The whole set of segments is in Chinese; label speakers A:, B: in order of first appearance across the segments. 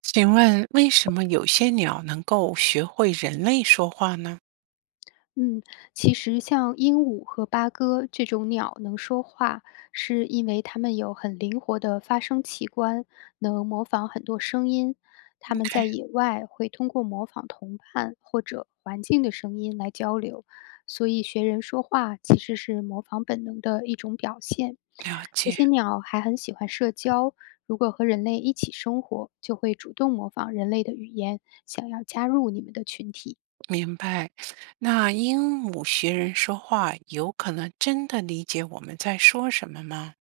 A: 请问为什么有些鸟能够学会人类说话呢
B: 嗯，其实像鹦鹉和八哥这种鸟能说话，是因为它们有很灵活的发声器官，能模仿很多声音。它们在
A: ？OK，
B: 野外会通过模仿同伴或者环境的声音来交流，所以学人说话其实是模仿本能的一种表现。
A: 了
B: 这
A: 解，
B: 些鸟还很喜欢社交，如果和人类一起生活，就会主动模仿人类的语言，想要加入你们的群体。
A: 明白。那鹦鹉学人说话，有可能真的理解我们在说什么吗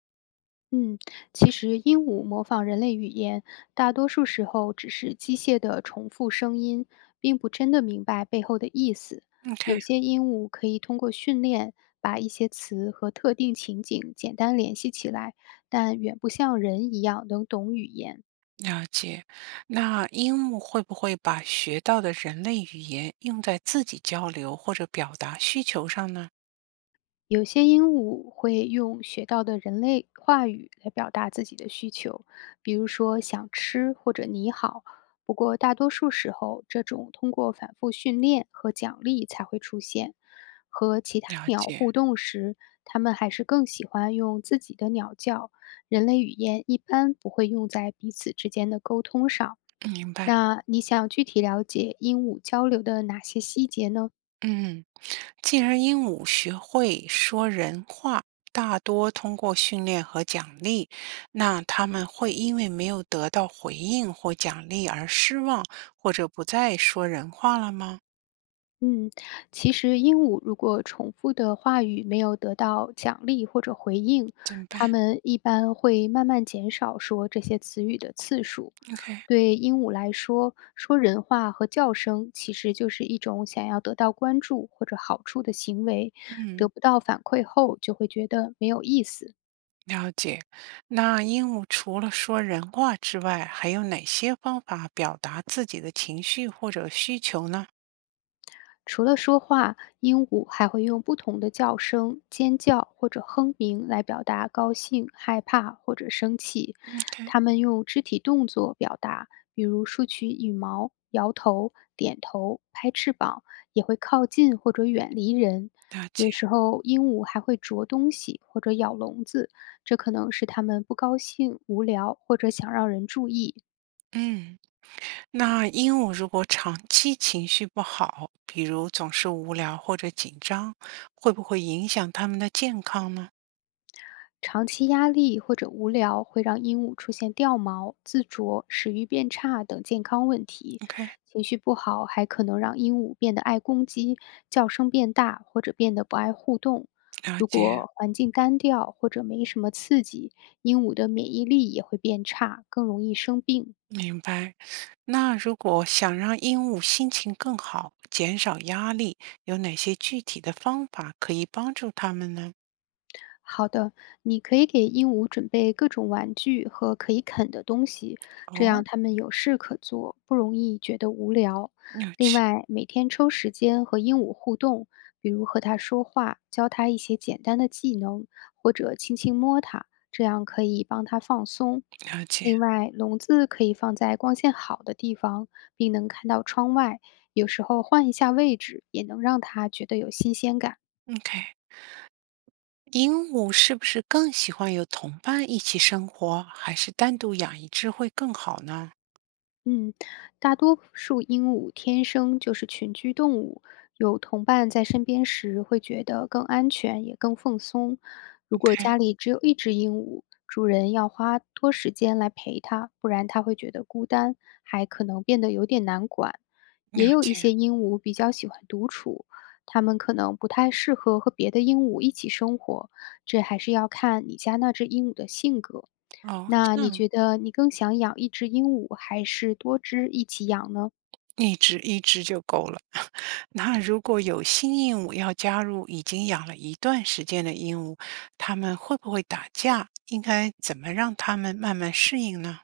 B: 嗯，其实鹦鹉模仿人类语言，大多数时候只是机械的重复声音，并不真的明白背后的意思。
A: ？OK，
B: 有些鹦鹉可以通过训练把一些词和特定情景简单联系起来，但远不像人一样能懂语言。
A: 了解。那鹦鹉会不会把学到的人类语言用在自己交流或者表达需求上呢？
B: 有些鹦鹉会用学到的人类话语来表达自己的需求，比如说想吃或者你好。不过大多数时候，这种通过反复训练和奖励才会出现。和其他
A: 了
B: 鸟
A: 解，
B: 互动时，它们还是更喜欢用自己的鸟叫。人类语言一般不会用在彼此之间的沟通上。
A: 明白。
B: 那你想具体了解鹦鹉交流的哪些细节呢？
A: 嗯，既然鹦鹉学会说人话，大多通过训练和奖励，那它们会因为没有得到回应或奖励而失望，或者不再说人话了吗？
B: 嗯，其实鹦鹉如果重复的话语没有得到奖励或者回应，
A: 怎么办
B: 它们一般会慢慢减少说这些词语的次数。
A: ？OK，
B: 对鹦鹉来说，说人话和叫声其实就是一种想要得到关注或者好处的行为，
A: 嗯，
B: 得不到反馈后就会觉得没有意思。
A: 了解。那鹦鹉除了说人话之外，还有哪些方法表达自己的情绪或者需求呢？
B: 除了说话，鹦鹉还会用不同的叫声、尖叫或者哼鸣来表达高兴、害怕或者生气。
A: OK，
B: 它们用肢体动作表达，比如竖起羽毛、摇头、点头、拍翅膀，也会靠近或者远离人。
A: 了解，
B: 有时候，鹦鹉还会啄东西或者咬笼子，这可能是它们不高兴、无聊或者想让人注意。
A: 嗯。那鹦鹉如果长期情绪不好，比如总是无聊或者紧张，会不会影响它们的健康呢
B: 长期压力或者无聊会让鹦鹉出现掉毛、自啄、食欲变差等健康问题，
A: ？OK，
B: 情绪不好还可能让鹦鹉变得爱攻击、叫声变大或者变得不爱互动。
A: 了
B: 如
A: 解，
B: 果环境单调或者没什么刺激，鹦鹉的免疫力也会变差，更容易生病。
A: 明白。那如果想让鹦鹉心情更好，减少压力，有哪些具体的方法可以帮助它们呢？
B: 好的，你可以给鹦鹉准备各种玩具和可以啃的东西，这样
A: 哦，
B: 它们有事可做，不容易觉得无聊。
A: 有
B: 另
A: 趣，
B: 外，每天抽时间和鹦鹉互动，比如和它说话，教它一些简单的技能，或者轻轻摸它，这样可以帮它放松。
A: 了解。
B: 另外，笼子可以放在光线好的地方，并能看到窗外。有时候换一下位置，也能让它觉得有新鲜感。
A: OK，鹦鹉是不是更喜欢有同伴一起生活，还是单独养一只会更好呢
B: 嗯，大多数鹦鹉天生就是群居动物，有同伴在身边时会觉得更安全，也更放松。如果
A: ？OK，
B: 家里只有一只鹦鹉，主人要花多时间来陪它，不然它会觉得孤单，还可能变得有点难管。
A: 了
B: 也有一
A: 解。
B: 些鹦鹉比较喜欢独处，它们可能不太适合和别的鹦鹉一起生活，这还是要看你家那只鹦鹉的性格。
A: 哦，
B: 那
A: 这
B: 你
A: 样。
B: 觉得你更想养一只鹦鹉还是多只一起养呢？
A: 一只一只就够了。那如果有新鹦鹉要加入已经养了一段时间的鹦鹉，它们会不会打架？应该怎么让它们慢慢适应呢？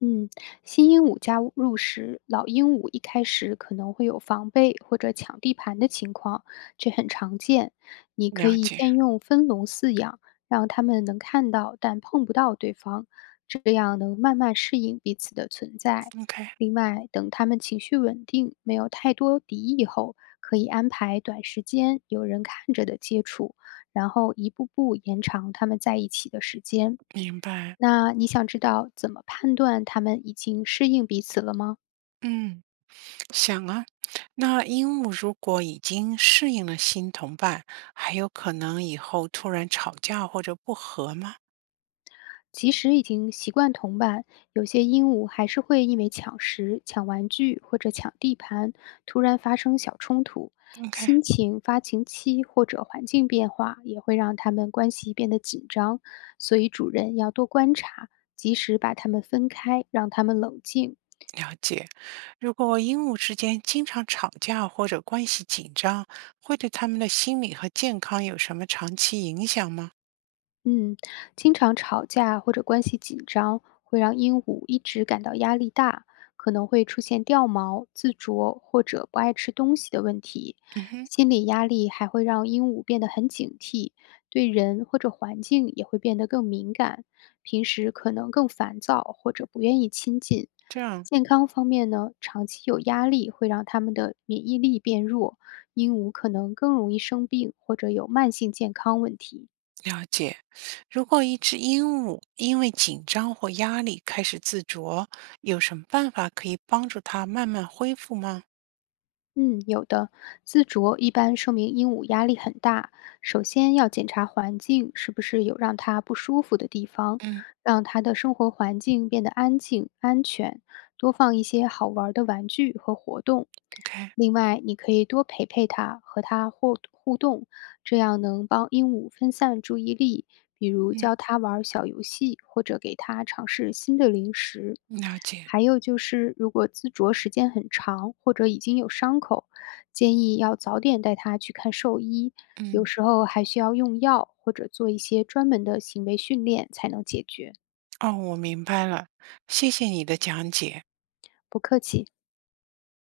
B: 嗯，新鹦鹉加入时，老鹦鹉一开始可能会有防备或者抢地盘的情况，这很常见。你可
A: 了
B: 以
A: 解
B: 先用分笼饲养，让它们能看到但碰不到对方，这样能慢慢适应彼此的存在。
A: ，OK，
B: 另外，等它们情绪稳定，没有太多敌意后，可以安排短时间有人看着的接触，然后一步步延长它们在一起的时间。
A: 明白。
B: 那你想知道怎么判断它们已经适应彼此了吗？
A: 嗯，想啊，那鹦鹉如果已经适应了新同伴，还有可能以后突然吵架或者不和吗
B: 即使已经习惯同伴，有些鹦鹉还是会因为抢食、抢玩具或者抢地盘，突然发生小冲突。
A: ？OK。
B: 心情、发情期或者环境变化也会让它们关系变得紧张，所以主人要多观察，及时把它们分开，让它们冷静。
A: 了解，如果鹦鹉之间经常吵架或者关系紧张，会对它们的心理和健康有什么长期影响吗？
B: 嗯，经常吵架或者关系紧张，会让鹦鹉一直感到压力大，可能会出现掉毛、自啄或者不爱吃东西的问题。
A: 嗯哼，
B: 心理压力还会让鹦鹉变得很警惕，对人或者环境也会变得更敏感，平时可能更烦躁或者不愿意亲近。
A: 这样
B: 健康方面呢，长期有压力会让它们的免疫力变弱，鹦鹉可能更容易生病或者有慢性健康问题。
A: 了解。如果一只鹦鹉因为紧张或压力开始自啄，有什么办法可以帮助它慢慢恢复吗？
B: 嗯，有的。自啄一般说明鹦鹉压力很大，首先要检查环境是不是有让它不舒服的地方，
A: 嗯
B: 让它的生活环境变得安静、安全，多放一些好玩儿的玩具和活动。
A: ，OK，
B: 另外，你可以多陪陪它，和它互动，这样能帮鹦鹉分散注意力，比如
A: 嗯，
B: 教他玩儿小游戏，或者给他尝试新的零食。
A: 了解，
B: 还有就是，如果自啄时间很长，或者已经有伤口，建议要早点带他去看兽医，有
A: 嗯，
B: 时候还需要用药或者做一些专门的行为训练才能解决。
A: 哦，我明白了，谢谢你的讲解。
B: 不客气。